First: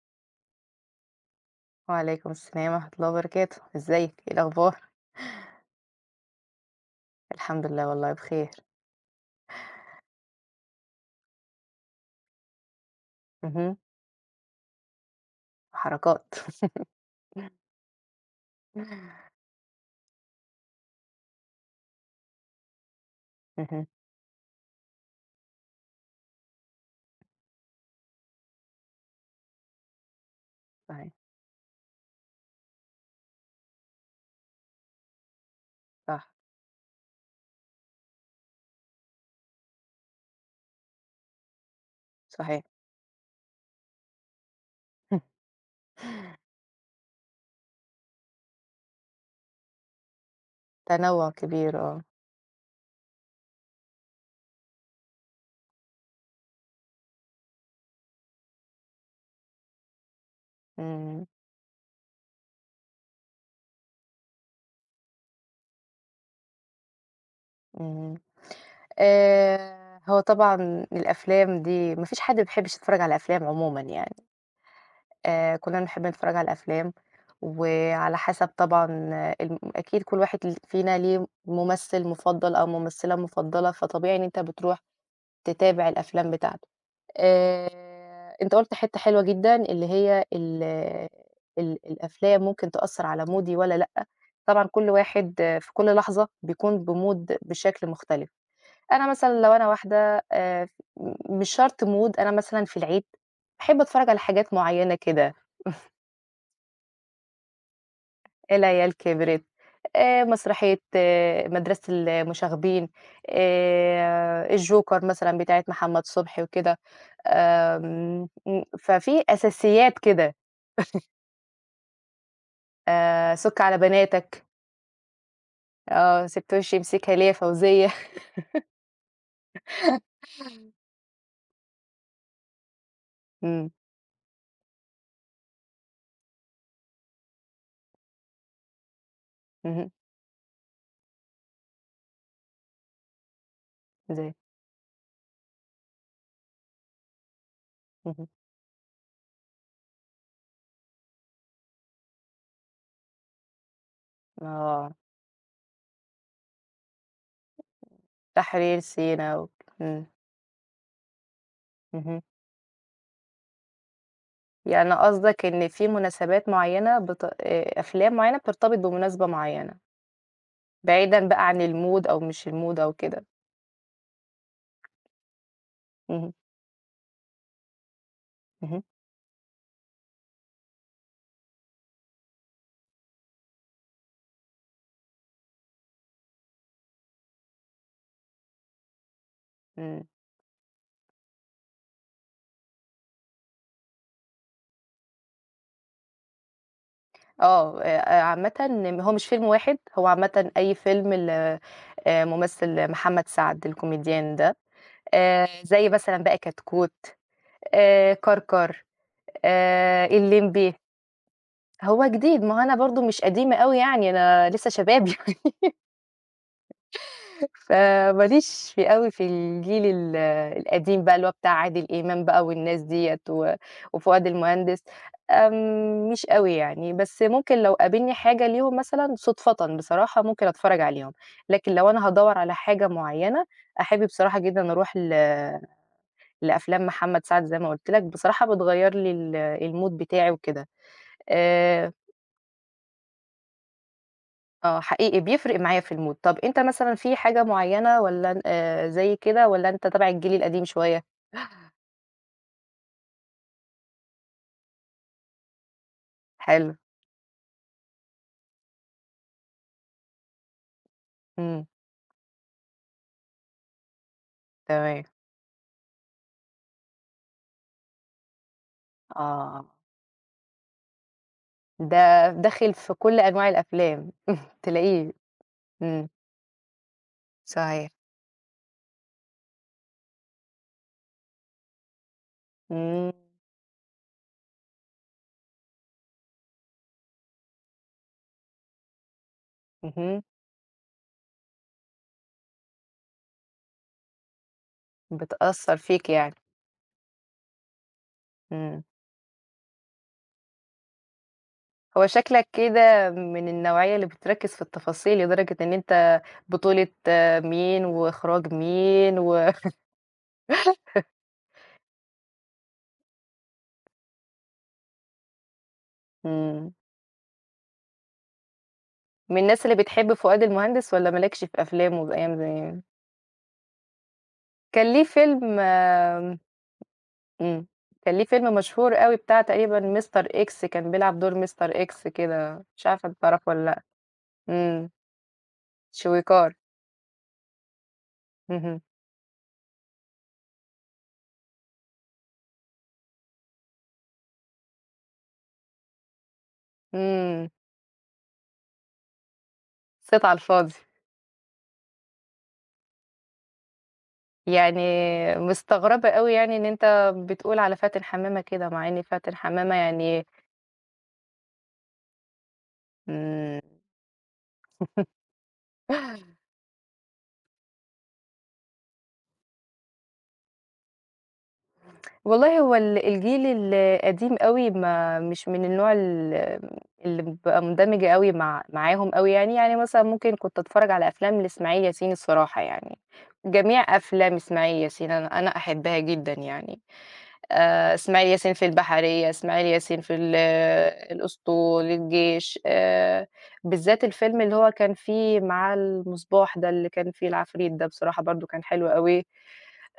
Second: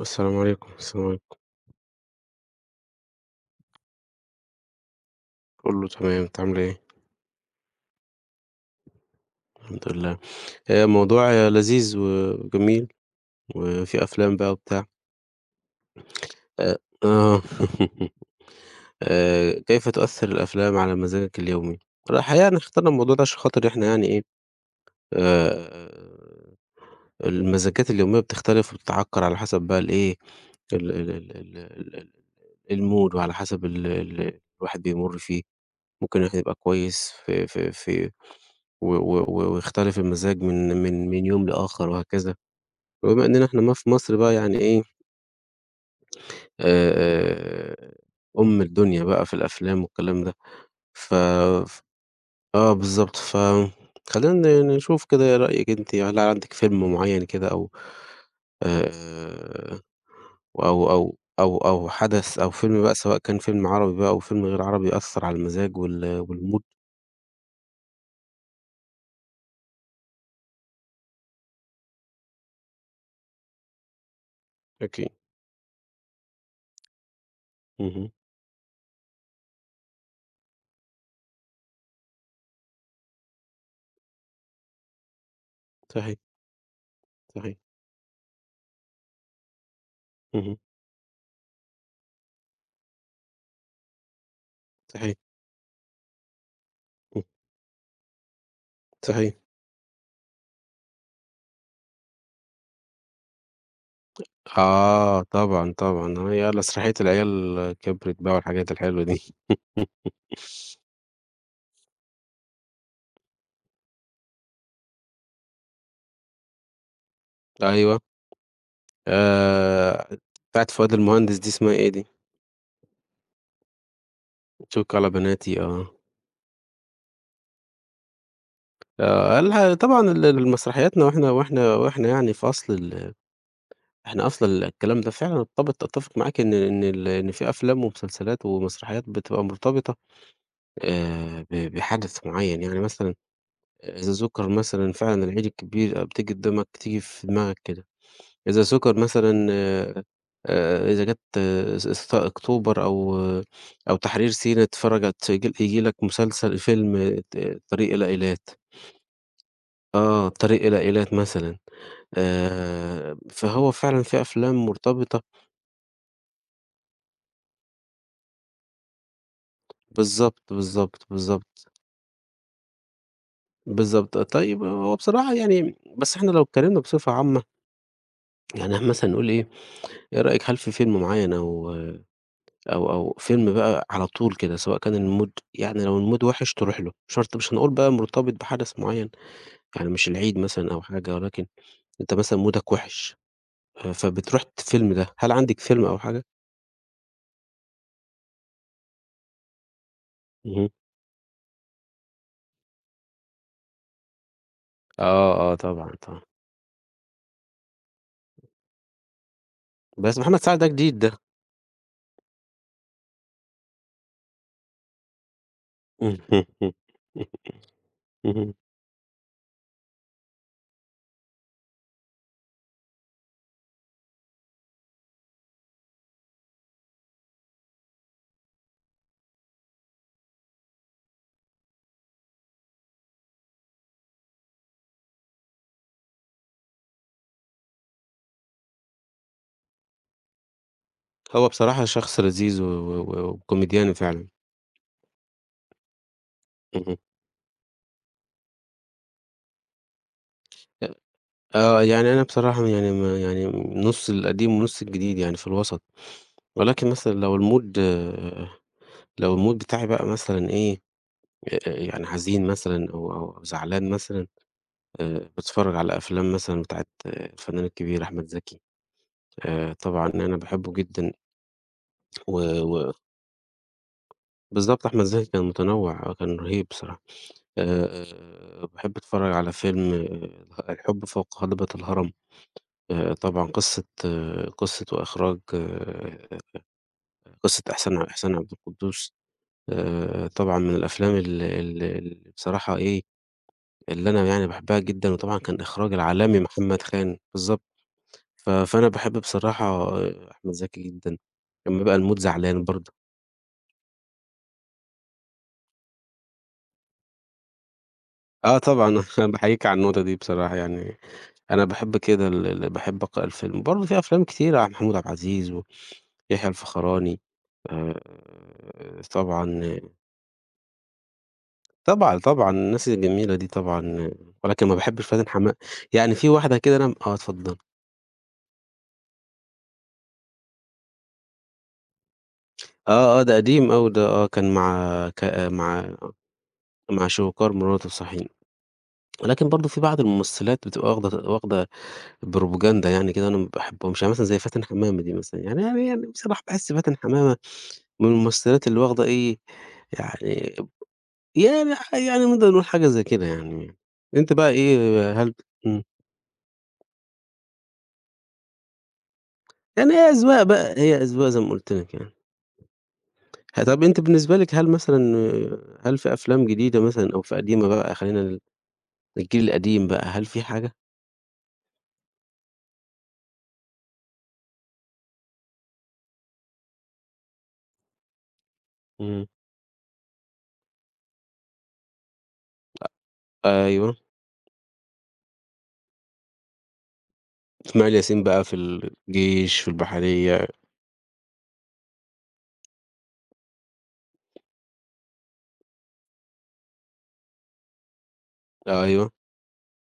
السلام عليكم، السلام عليكم. وعليكم السلام ورحمة الله وبركاته، إزيك، إيه الأخبار؟ كله تمام، أنتِ عاملة إيه؟ الحمد لله والله بخير. الحمد لله. موضوع لذيذ وجميل اهم. وفي أفلام بقى وبتاع. وحركات. آآ آه. كيف تؤثّر الأفلام على مزاجك اليومي؟ الحقيقة إحنا اخترنا الموضوع ده عشان خاطر اهم. إحنا يعني إيه، آآ المزاجات اليومية بتختلف وبتتعكّر على حسب بقى الإيه، ال ال صحيح. ال ال ال ال المود وعلى حسب ال الواحد بيمُر فيه. ممكن صح. الواحد يبقى كويس في و ويختلف المزاج من يوم لآخر وهكذا. صحيح. وبما إننا إحنا ما في مصر بقى يعني إيه آآ، أم الدنيا بقى في الأفلام والكلام ده. ف تنوع كبير، ف آه. آه بالضبط. خلّينا نشوف كده إيه رأيِك أنتِ، هل عندِك فيلم معيّن كده أو آآ، أو أو إمم. أو أو حدث أو فيلم بقى سواء كان فيلم عربي بقى أو فيلم غير عربي أثّر على المزاج والMood؟ إمم. هو طبعًا الأفلام دي ما فيش حد ما بيحبش يتفرّج على أفلام عمومًا يعني. أكيد. كلّنا بنحب نتفرّج على الأفلام، اهم. وعلى حسب طبعًا، آه، أكيد كل واحد فينا ليه ممثل مُفضّل أو ممثلة مُفضّلة، فطبيعي إن أنت بتروح تتابع صحيح، الأفلام بتاعته. صحيح. آآ أنت قُلت حتّة حلوة جدًا، اللي هي اهم. ال ال الأفلام ممكن تأثّر على مودي والّا لأ. طبعًا كل صحيح، واحد، آه، في كل لحظة بيكون إمم، بmood بشكل مختلف. أنا صحيح. مثلًا لو أنا واحدة، مش شرط mood. أنا مثلًا في العيد باحب أتفرّج على حاجات معيّنة آه كده. طبعًا، طبعًا. آه، يالّا "مسرحية العيال كبرت" بقى والحاجات العيال الحلوة دي. كبرت. مسرحية، آه، مدرسة المشاغبين. الجوكر مثلًا بتاعة محمد صبحي وكده. أيوه، آمم م ففي أساسيات آآ كده. بتاعة فؤاد المهندس دي اسمها إيه دي؟ سُك على بناتك. "شِك على بناتي" آه. آه، سِبت وشي امسكها ليه يا فوزية. الح طبعًا المسرحياتنا وإحنا يعني في أصل إمم. إحنا أصل الكلام ده فعلًا ارتبط أتّفق معاك إن في أفلام ومسلسلات ومسرحيات بتبقى اهم. مرتبطة بحدث معيّن، يعني مثلًا إذا زي. سُكر مثلًا فعلًا العيد الكبير بتيجي قدامك تيجي في دماغك كده، اهم. إذا سُكر مثلًا إذا جات س س أكتوبر أو آه، أو تحرير سيناء آه. تتفرّج على ييجي لك مسلسل فيلم طريق إلى إيلات، تحرير سينا إمم. آه، طريق إلى إيلات مثلًا اهم. فهو فعلًا في أفلام يعني مرتبطة قصدك إن في مناسبات معيّنة بت أفلام معيّنة بترتبط بمناسبة معيّنة، بالضبط، بالضبط، بعيدًا بقى عن بالضبط، الmood أو مش الmood أو كده. بالضبط، طيب هو بصراحة يعني بس إحنا اهم. لو اتكلمنا بصفة عامة يعني اهم. مثلًا نقول إيه، إيه رأيك هل في فيلم معيّن أو أو فيلم بقى على طول كده، سواء كان الmood يعني لو الmood وِحِش تروح له، مش شرط مش هنقول بقى مرتبط بحدث معيّن، يعني إمم. مش العيد مثلًا أو حاجة، ولكن أنت مثلًا مودك وِحِش، فبتروح الفيلم ده، هل عندِك فيلم أو حاجة؟ آه. عامةً هو مش فيلم واحد، هو عامةً اهم. أي فيلم ممثل محمد سعد الكوميديان ده. آه، آه، زي طبعًا، مثلًا طبعًا، بقى كتكوت، كركر، بس محمد سعد ده الليمبي. جديد ده. هو جديد، ما هو أنا برضه مش قديمة أوي يعني، أنا لسه شباب يعني. اهم. فماليش في أوي في الجيل القديم بقى اللي هو بتاع عادل إمام بقى والناس ديّة وفؤاد المهندس. آمم مش أوي يعني، بس ممكن لو قابلني حاجة ليهم مثلًا صُدفةً بصراحة ممكن أتفرّج عليهم. لكن لو أنا هادوّر على حاجة معيّنة، أحب بصراحة جدًا أروح لأفلام محمد سعد زي ما قُلت لك، بصراحة بتغيّر لي الmood بتاعي وكده. هو بصراحة آآ شخص لذيذ و وكوميديان فعلًا. آه، حقيقي بيفرق معايا في الmood. طَب أنت مثلًا اهم. في حاجة معيّنة والّا، زي كده، والّا أنت تبع الجيل القديم أ شوية؟ آه، يعني أنا بصراحة يعني ما يعني نُص القديم ونُص الجديد، يعني في الوسط، حلو. ولكن مثلًا لو الmood لو الmood بتاعي بقى مثلًا إيه، إمم. يعني حزين مثلًا أو زعلان مثلًا، تمام. باتفرّج على أفلام مثلًا بتاعة الفنان الكبير أحمد زكي، آه، طبعًا أنا باحبه جدًا ده و داخل و في كل أنواع الأفلام بالضبط أحمد تلاقيه. زكي كان إمم. متنوّع، كان رهيب بصراحة، صحيح. باحب أتفرّج على فيلم آه، الحب فوق هضبة الهرم، إمم. طبعًا قصة آه، قصة وإخراج آه، قصة إحسان عبد القدوس، اهم. طبعًا من الأفلام ال ال ال بصراحة إيه اللي أنا يعني باحبها جدًا، وطبعًا كان بتأثّر إخراج فيك يعني. العالمي محمد خان، بالضبط. إمم. فأنا باحب بصراحة آه، أحمد زكي جدًا، لمّا يبقى هو المود شكلك زعلان برضه. كده من النوعية اللي بتركّز في التفاصيل لدرجة إن أنت بطولة، آه، مين وإخراج آه طبعًا، مين و. باحييك على النقطة دي بصراحة يعني، أنا باحب كده ال ال باحب أقرأ الفيلم. وبرضه في أفلام كتيرة عن محمود عبد العزيز ويحيى إمم. الفخراني، من الناس اللي طبعًا بتحب فؤاد المهندس والّا ما لكش في أفلامه طبعًا، أيام طبعًا، زمان؟ الناس الجميلة دي طبعًا، ولكن ما كان ليه باحبش فاتن حماقة. فيلم. يعني في آمم. واحدة كده أنا آه اتفضلي. إمم. كان ليه فيلم مشهور أوي بتاع تقريبًا مستر إكس، كان بيلعب دور مستر إكس كده، مش عارفة أنت آه، آه، ده تعرفه والّا قديم لأ. أوي ده، آه، كان مع إمم. مع شويكار. مع شويكار مراته صحيح. اهم. ولكن برضه في بعض الممثلات بتبقى واخدة بروباجندا يعني كده أنا ما باحبهمش، يعني مثلًا زي فاتن حمامة دي مثلًا، يعني بصراحة باحس فاتن حمامة إمم. من الممثلات اللي واخدة إيه، صيت على يعني الفاضي. يعني يعني نقدر نقول حاجة زي كده يعني. أنتِ بقى يعني إيه هل إمم. مستغربة أوي يعني إن أنت بتقول على فاتن حمامة كده، مع إن فاتن حمامة يعني هي يعني. أذواق بقى، هي أذواق زي ما قُلت لِك يعني. إمم. طب أنتِ بالنسبة لِك هل مثلًا هل في أفلام جديدة مثلًا أو في قديمة بقى خلّينا للجيل القديم بقى، هل في حاجة؟ والله هو الجيل القديم أوي ما مش من النوع اللي بابقى مندمجة أوي مع معاهم إمم. أوي يعني. يعني مثلًا ممكن كنت أتفرّج على أفلام لإسماعيل ياسين الصراحة يعني، أيوه. جميع أفلام إسماعيل ياسين أنا أحبها جدًا يعني. إسماعيل ياسين إسماعيل بقى ياسين في في البحرية، الجيش، إسماعيل في ياسين في ال، البحرية آه، الأسطول، الجيش. بالذات الفيلم اللي هو كان فيه معاه المصباح ده، اللي كان فيه العفريت ده، بصراحة برضه كان حلو أيوه، أوي.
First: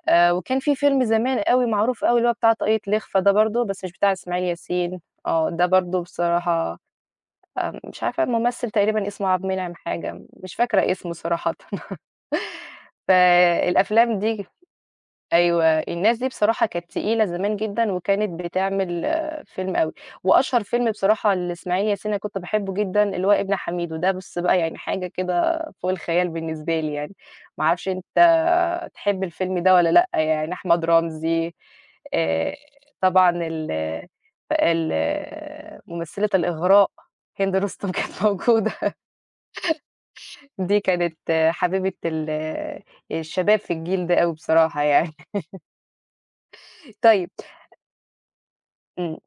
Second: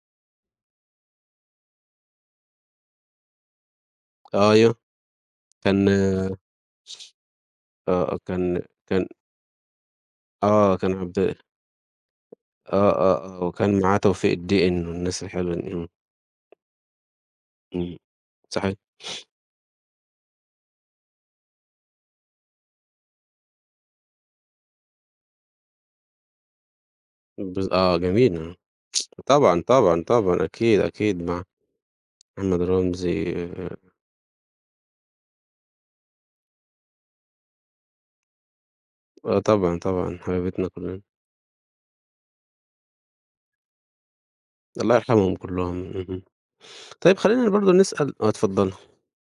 وكان في فيلم زمان أوي معروف أوي، اللي هو بتاع طاقية لخفة ده برضه، بس مش بتاع إسماعيل أيوه، ياسين. آه، ده كان برضه آه، بصراحة مش آه، عارفة كان الممثل كان تقريبًا اسمه عبد المنعم حاجة، مش آه، فاكرة كان اسمه عبد آه، صراحةً. آه، آه، وكان معاه فالأفلام توفيق دي، الدِقن والناس الحلوة أيوه، دي، إمم، الناس دي بصراحة كانت تقيلة زمان جدًا إمم، وكانت صحيح، بتعمل، آه، فيلم أوي. وأشهر فيلم بصراحة لإسماعيل ياسين أنا كنت باحبه جدًا اللي هو ابن حميدو، ده بُص بقى يعني حاجة كده فوق الخيال بالنسبة لي يعني. ما أعرفش آه، أنت جميل، آه، تحب الفيلم طبعًا، ده والّا طبعًا، لأ طبعًا، يعني؟ أكيد، أحمد أكيد مع رمزي. آآ، محمد طبعًا رمزي ال آه، ال ممثلة الإغراء هند رستم كانت موجودة. آه، طبعًا، طبعًا، حبايبتنا دي كلّنا، كانت، آه، حبيبة الشباب في الجيل ده أوي بصراحة الله يعني. يرحمهم كلّهم، اهم. طيب طيب. خلّينا برضه نسأل آه، اتفضلي، إمم.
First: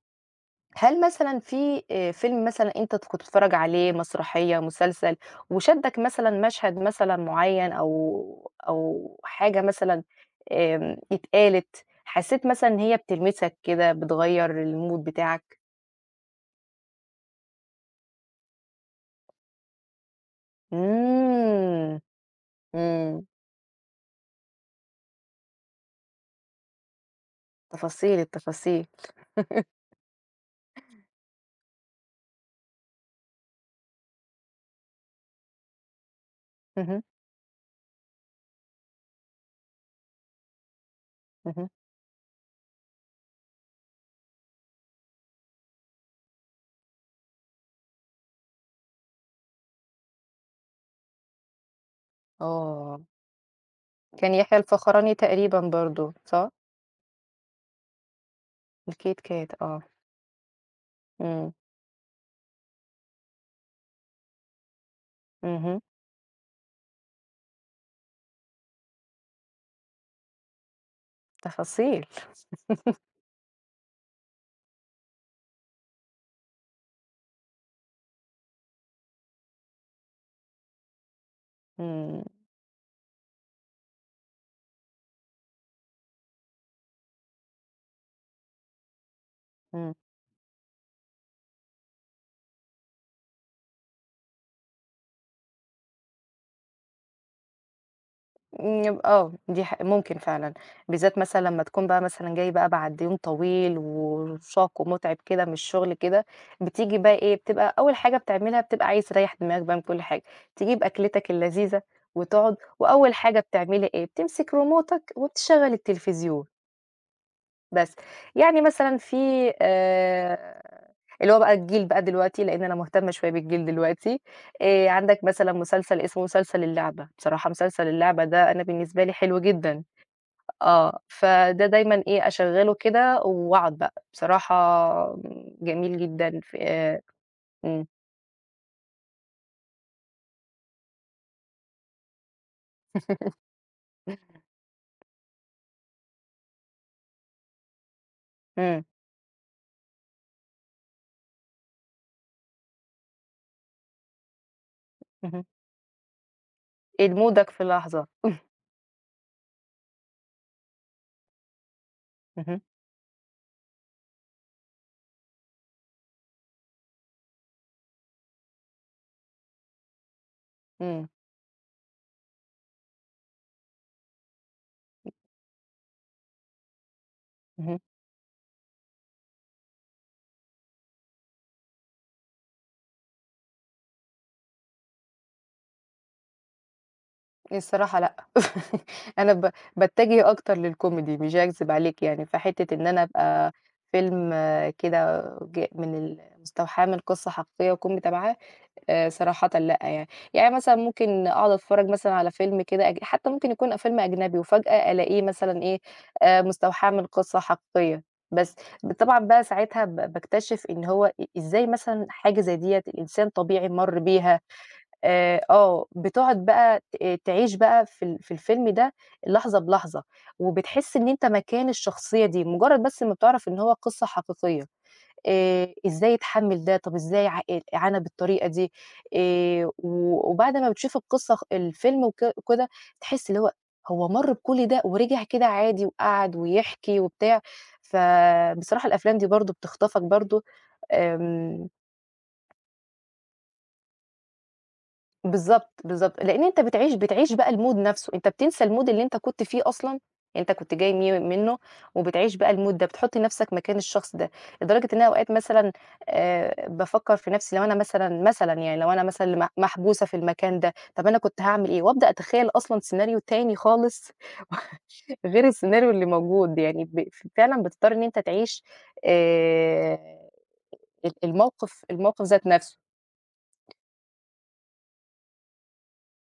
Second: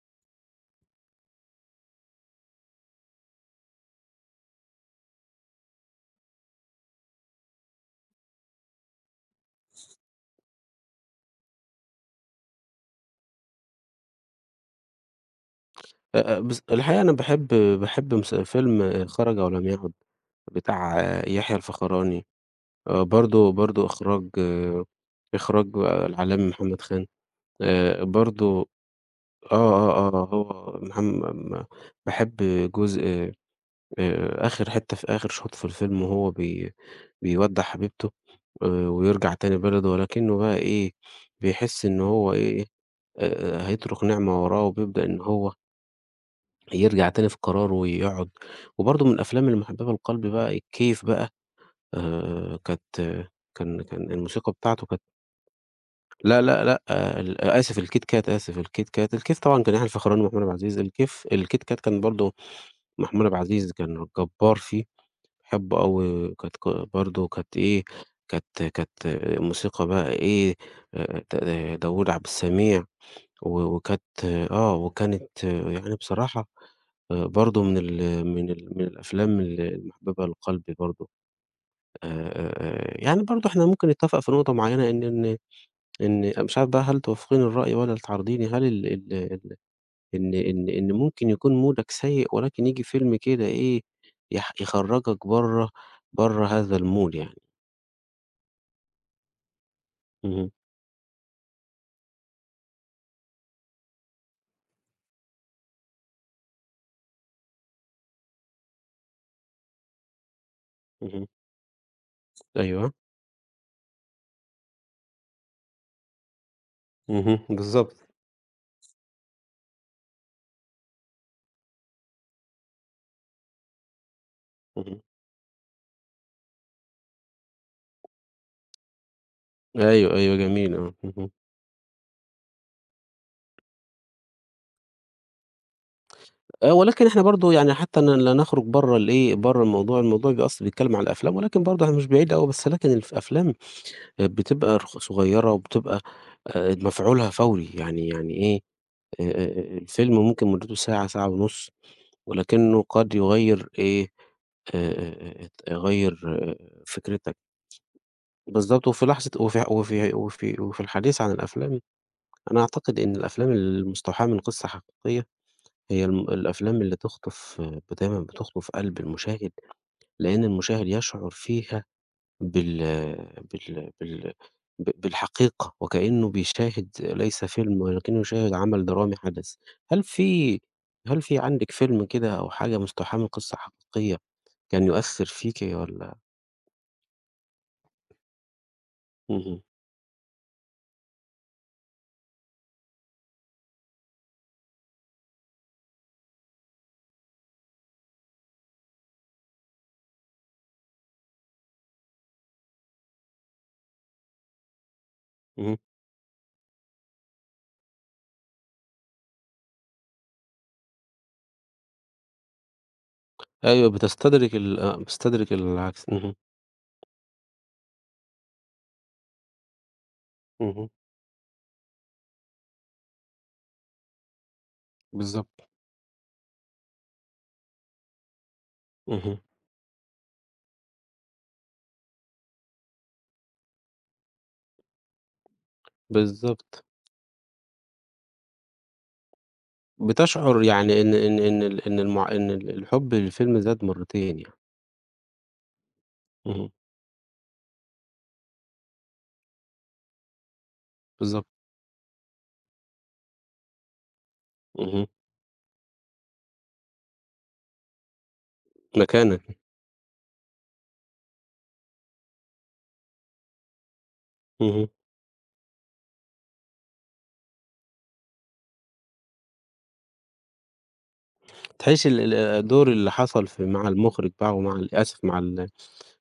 هل مثلًا في فيلم مثلًا أنت كنت بتتفرّج عليه، مسرحية، مسلسل، وشدّك مثلًا مشهد مثلًا معيّن، أو أو حاجة مثلًا، اتقالت، حسّيت مثلًا إن هي بتلمسك كده، بتغيّر الmood بتاعك؟ بس الحقيقة أنا باحب باحب فيلم خرج أو لم يعد. بتاع يحيى إمم. الفخراني، إمم. برضه إخراج آه، إخراج العالمي محمد خان، تفاصيل برضه التفاصيل. آه، آه، آه، هو محم م باحب جزء آخر حتّة في آخر شوط في الفيلم وهو اهم. بيودّع حبيبته ويرجع تاني بلده، ولكنه بقى إيه، اهم. بيحس إن هو إيه، هيترك نعمة وراه وبيبدأ إن هو يرجع تاني في قراره ويقعد وبرضه من الأفلام المحببة لقلبي بقى الكيف بقى كانت آه، كان كان الموسيقى يحيى بتاعته كانت الفخراني تقريبًا برضه، لأ، صح؟ لأ، لأ، آه، آسف الكيت كات، آسف الكيت كات، الكيت الكيف كات، طبعًا كان آه. يحيى الفخراني ومحمود عبد العزيز، إمم. الكيت كات كان برضه محمود عبد العزيز كان جبّار فيه، اهم. باحبه أوي، كانت ك برضه كانت إيه، كانت موسيقى بقى إيه، ت آه، تفاصيل. داوود عبد السميع وكانت آه، وكانت آه، يعني بصراحة برضه من من الأفلام المحببة لقلبي برضه. إمم. يعني برضه إحنا ممكن نتفق في نقطة معيّنة إن مش عارف بقى هل توافقيني الرأي والّا تعارضيني، هل ال ال ال إمم. إن ممكن يكون مودك سيء ولكن ييجي فيلم كده إيه، يخرّجك برّه برّه هذا الmood يعني. إمم. آه، دي ممكن اهم، فعلًا، بالذات مثلًا لمّا تكون بقى مثلًا جاي بقى بعد يوم طويل وشاق ومُتعب كده من الشغل كده، بتيجي بقى إيه، بتبقى أول حاجة بتعملها بتبقى عايز تريّح دماغك بقى من كل حاجة، تجيب اهم، أكلتك اللذيذة وتقعد، أيوه، وأول حاجة بتعملي إيه، بتمسك ريموتك وبتشغّل التلفزيون. اهم، بس. بالضبط، يعني مثلًا في آآ اللي هو بقى الجيل بقى دلوقتي، لإن أنا مهتمة شوية بالجيل دلوقتي. اهم، عندك مثلًا مسلسل اسمه مسلسل اللعبة، بصراحة مسلسل اللعبة ده أنا بالنسبة لي حلو جدًا. أيوه، أيوه جميل آه، آه، اهم، فده دايمًا إيه، أشغّله كده وأقعد بقى، بصراحة جميل جدًا ف. ولكن إحنا برضه يعني إمم. حتى لا نخرج برّه الإيه، برّه الموضوع، الموضوع بيبقى أصل بيتكلم على الأفلام ولكن برضه إحنا مش بعيد أوي بس لكن أفلام بتبقى صغيّرة وبتبقى مفعولها فوري، يعني إيه، إمم. اهم. الفيلم ممكن مُدته ساعة، ساعة ونُص، ولكنّه قد يغيّر إيه، آآ يغيّر إيه فكرتك. لمودك في لحظة. بالضبط، وفي لحظة وفي وفي وفي وفي الحديث عن الأفلام، اهم. أنا أعتقد إن الأفلام المستوحاة من قصّة حقيقية هي الأفلام اللي تخطف ب دايمًا بتخطف قلب المشاهد، لإن المشاهد إمم. يشعر فيها بال بال بال بالحقيقة، وكأنه بيشاهد ليس اهم. فيلم ولكنه يشاهد عمل درامي حدث. هل في هل في عندِك فيلم كده أو حاجة مستوحاة من قصة حقيقية كان يؤثّر فيكِ والّا الصراحة لأ. أنا اهم، باتجه أكتر للكوميدي مش هاكذب عليك يعني، فحتة إن أنا أبقى فيلم، آه، كده من مستوحاة من قصة حقيقية وكوميدي تبعها، صراحةً لأ يعني. يعني مثلًا ممكن أقعد أتفرج مثلًا على فيلم كده حتى ممكن يكون فيلم أجنبي وفجأة ألاقيه مثلًا اهم. إيه، مستوحاة من قصة حقيقية. بس طبعًا بقى ساعتها باكتشف إن هو إزاي مثلًا حاجة زي ديّة الإنسان طبيعي أيوه مَر بيها. بتستدرك ال آه، بتستدرك آه، العكس. اهم، بتقعد بقى آه، تعيش بقى في في الفيلم ده لحظة بلحظة، اهم، وبتحس إن أنت مكان الشخصية دي، مجرّد بس ما بتعرف إن هو قصة حقيقية، بالضبط، إزاي اتحمّل ده، طب إزاي آه، عانى بالطريقة دي. اهم، وبعد ما بتشوف القصة الفيلم وكده تحس اللي هو هو مَر بكل ده ورجع كده عادي وقعد بالضبط. ويحكي وبتاع. فبصراحة الأفلام دي برضه بتخطفك برضه. بتشعر يعني إن إن إن آمم. ال إن المع إن ال الحُب للفيلم زاد مرّتين يعني. بالضبط، بالضبط، لإن أنت اهم، بتعيش بقى الmood نفسه، أنت بتنسى الmood اللي أنت كنت فيه أصلًا، يعني أنت كنت جاي مي بالضبط، منه وبتعيش بقى الmood ده، بتحُط نفسك مكان الشخص ده، لدرجة إن أنا اهم. أوقات مثلًا بافكّر في نفسي لو أنا مثلًا، مثلًا يعني لو أنا مثلًا اللي مكانك. محبوسة في المكان ده، طَب أنا كنت هاعمل إيه؟ وأبدأ أتخيّل أصلًا سيناريو تاني خالص اهم. غير السيناريو اللي موجود، يعني فعلًا بتضطر إن أنت تعيش، آآ الموقف، تحسي ال الموقف ال ذات نفسه الدور اللي حصل في مع المُخرج بقى ومع آسف مع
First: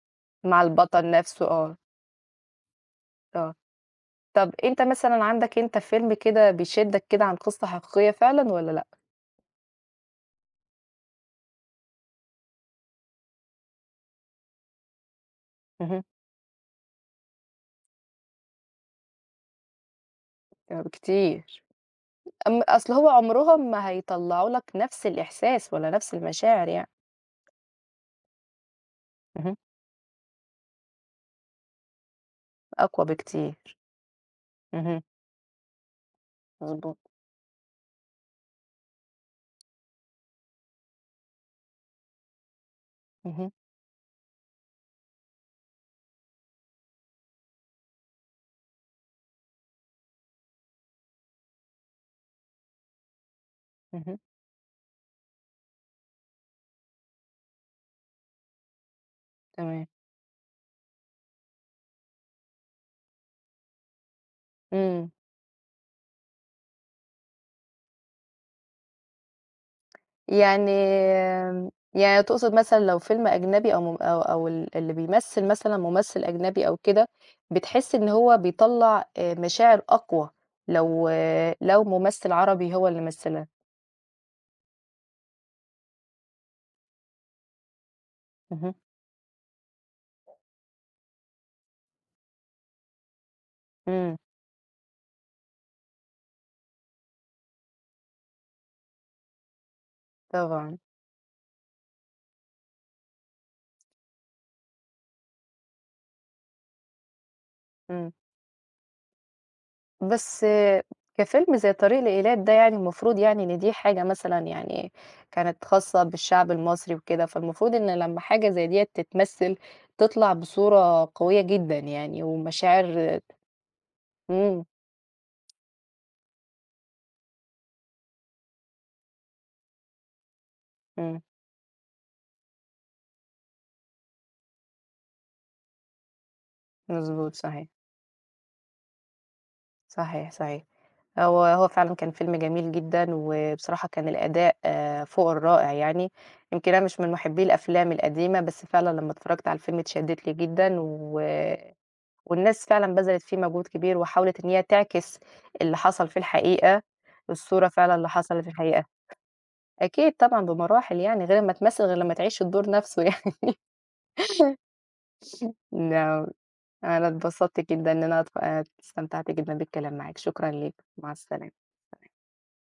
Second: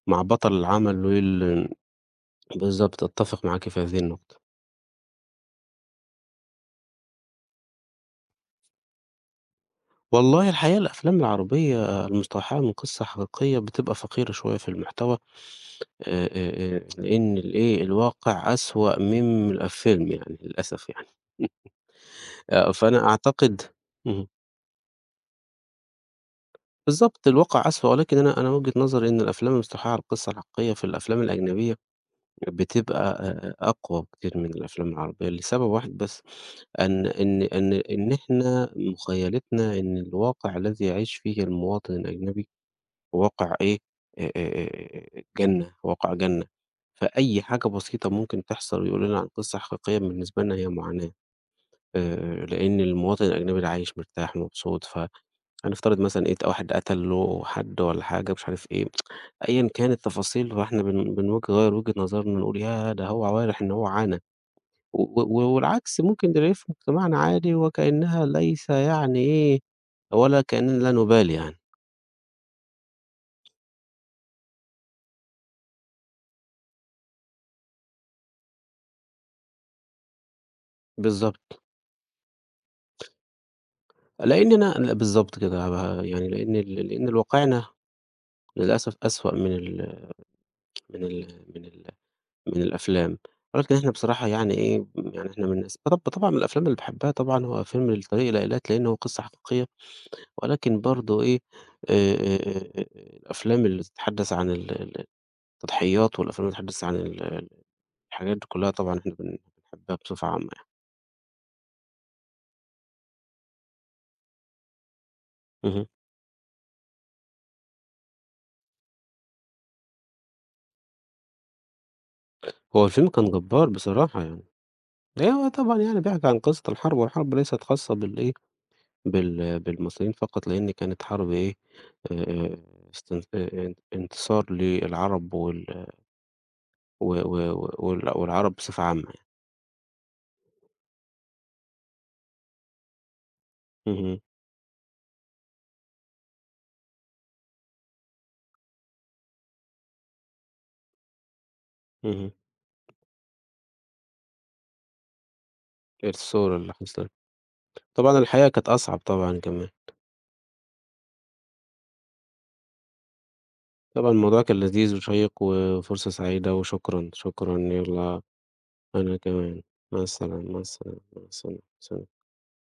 مع بطل مع العمل البطل نفسه، آه. بالضبط، أتّفق آه. معاكِ في هذه النقطة. طب أنت مثلًا عندك أنت فيلم كده بيشدّك كده عن قصة حقيقية فعلًا والّا لأ؟ والله الحقيقة الأفلام العربية المستوحاة من قصة حقيقية بتبقى فقيرة شوية في المحتوى اهم. لإن الإيه، الواقع أسوأ من الفيلم يعني آه للأسف يعني. كتير. أم أصل فأنا هو أعتقد عمرهم ما اهم. هيطلّعوا لك نفس الإحساس ولا نفس المشاعر يعني. بالضبط، الواقع أسوأ ولكن أنا وجهة نظري إن الأفلام اهم. المستوحاة على القصة الحقيقية في الأفلام الأجنبية بتبقى أقوى أ أ بكتير. أقوى بكتير من الأفلام اهم. العربية لسبب واحد بس، مضبوط. أن إن إن إن إحنا مخيّلتنا إن الواقع الذي يعيش فيه المواطن الأجنبي اهم. واقع إيه، جنة، واقع جنة، فأي حاجة بسيطة ممكن تحصل ويقولوا لنا عن قصة حقيقية بالنسبة لنا هي معاناة، لإن المواطن الأجنبي ده عايش اهم. مرتاح مبسوط، فهنفترض مثلًا إيه واحد قتل له حد والّا حاجة مش عارف إيه أيًا تمام. كانت التفاصيل فإحنا بنغيّر وجهة نظرنا نقول ياه! ده هو عوارِح إن هو عانى، إمم. و والعكس ممكن نلاقيه في مجتمعنا عادي وكأنها ليس يعني إيه، ولا يعني كأننا لا نبالي يعني، آمم، يعني تقصد مثلًا لو فيلم أجنبي، أو أو أو اللي بيمثّل مثلًا ممثّل أجنبي أو كده، بتحس إن هو بيطلّع، مشاعر أقوى لو، آه، بالضبط، لو ممثّل عربي هو اللي مثّلها. لإننا ل بالضبط كده يعني لإن الواقعنا اهم. للأسف أسوأ من ال من من الأفلام، ولكن إحنا إمم. بصراحة يعني إيه، يعني إحنا من الناس طبعًا من الأفلام اللي باحبها طبعًا هو فيلم الطريق إلى إيلات، لأن هو قصة حقيقية طبعًا. ولكن برضه إيه، الأفلام اللي بتتحدّث عن ال ال التضحيّات والأفلام اللي بتتحدّث عن ال ال إمم. الحاجات دي كُلّها طبعًا إحنا بنحبّها بصفة بس عامة يعني. آه، كفيلم زي طريق لإيلات ده يعني المفروض يعني إن دي حاجة مثلًا يعني كانت اهم. خاصة بالشعب المصري وكده، فالمفروض إن لمّا حاجة زي ديّة تتمثّل تطلع بصورة قوية جدًا يعني هو الفيلم ومشاعر. كان جبّار بصراحة يعني. إمم. أيوه طبعًا يعني بيحكي عن قصة الحرب، والحرب ليست خاصة بالإيه، بالمصريين فقط، لإن كانت إمم. حرب إيه، آآ استن ان انتصار للعرب و مضبوط و صحيح. وال والعرب بصفة عامة يعني. صحيح. صحيح. هو هو فعلًا كان فيلم جميل جدًا، وبصراحة كان اهم، الأداء، آه، فوق الرائع يعني. يمكن أنا مش من محبّي الأفلام القديمة، بس فعلًا لمّا اتفرجت على الفيلم اتشدّت ليه جدًا و. اهم. والناس فعلًا بذلت فيه مجهود كبير، وحاولت إن هي تعكس اللي حصل في الصورة اللي الحقيقة، حصلت. الصورة فعلًا اللي طبعًا حصلت الحياة في كانت الحقيقة. أصعب طبعًا كمان. أكيد طبعًا بمراحل يعني، غير أمّا تمثّل غير لمّا تعيش الدور نفسه يعني. طبعًا الموضوع كان لذيذ وشيّق وفرصة نعم. سعيدة أنا وشكرًا، شكرًا، اتبسطت جدًا إن أنا يالّا أنا استمتعت جدًا كمان، بالكلام مع معاك، شكرًا السلامة، مع ليك، السلامة، مع مع السلامة، السلامة. سلام.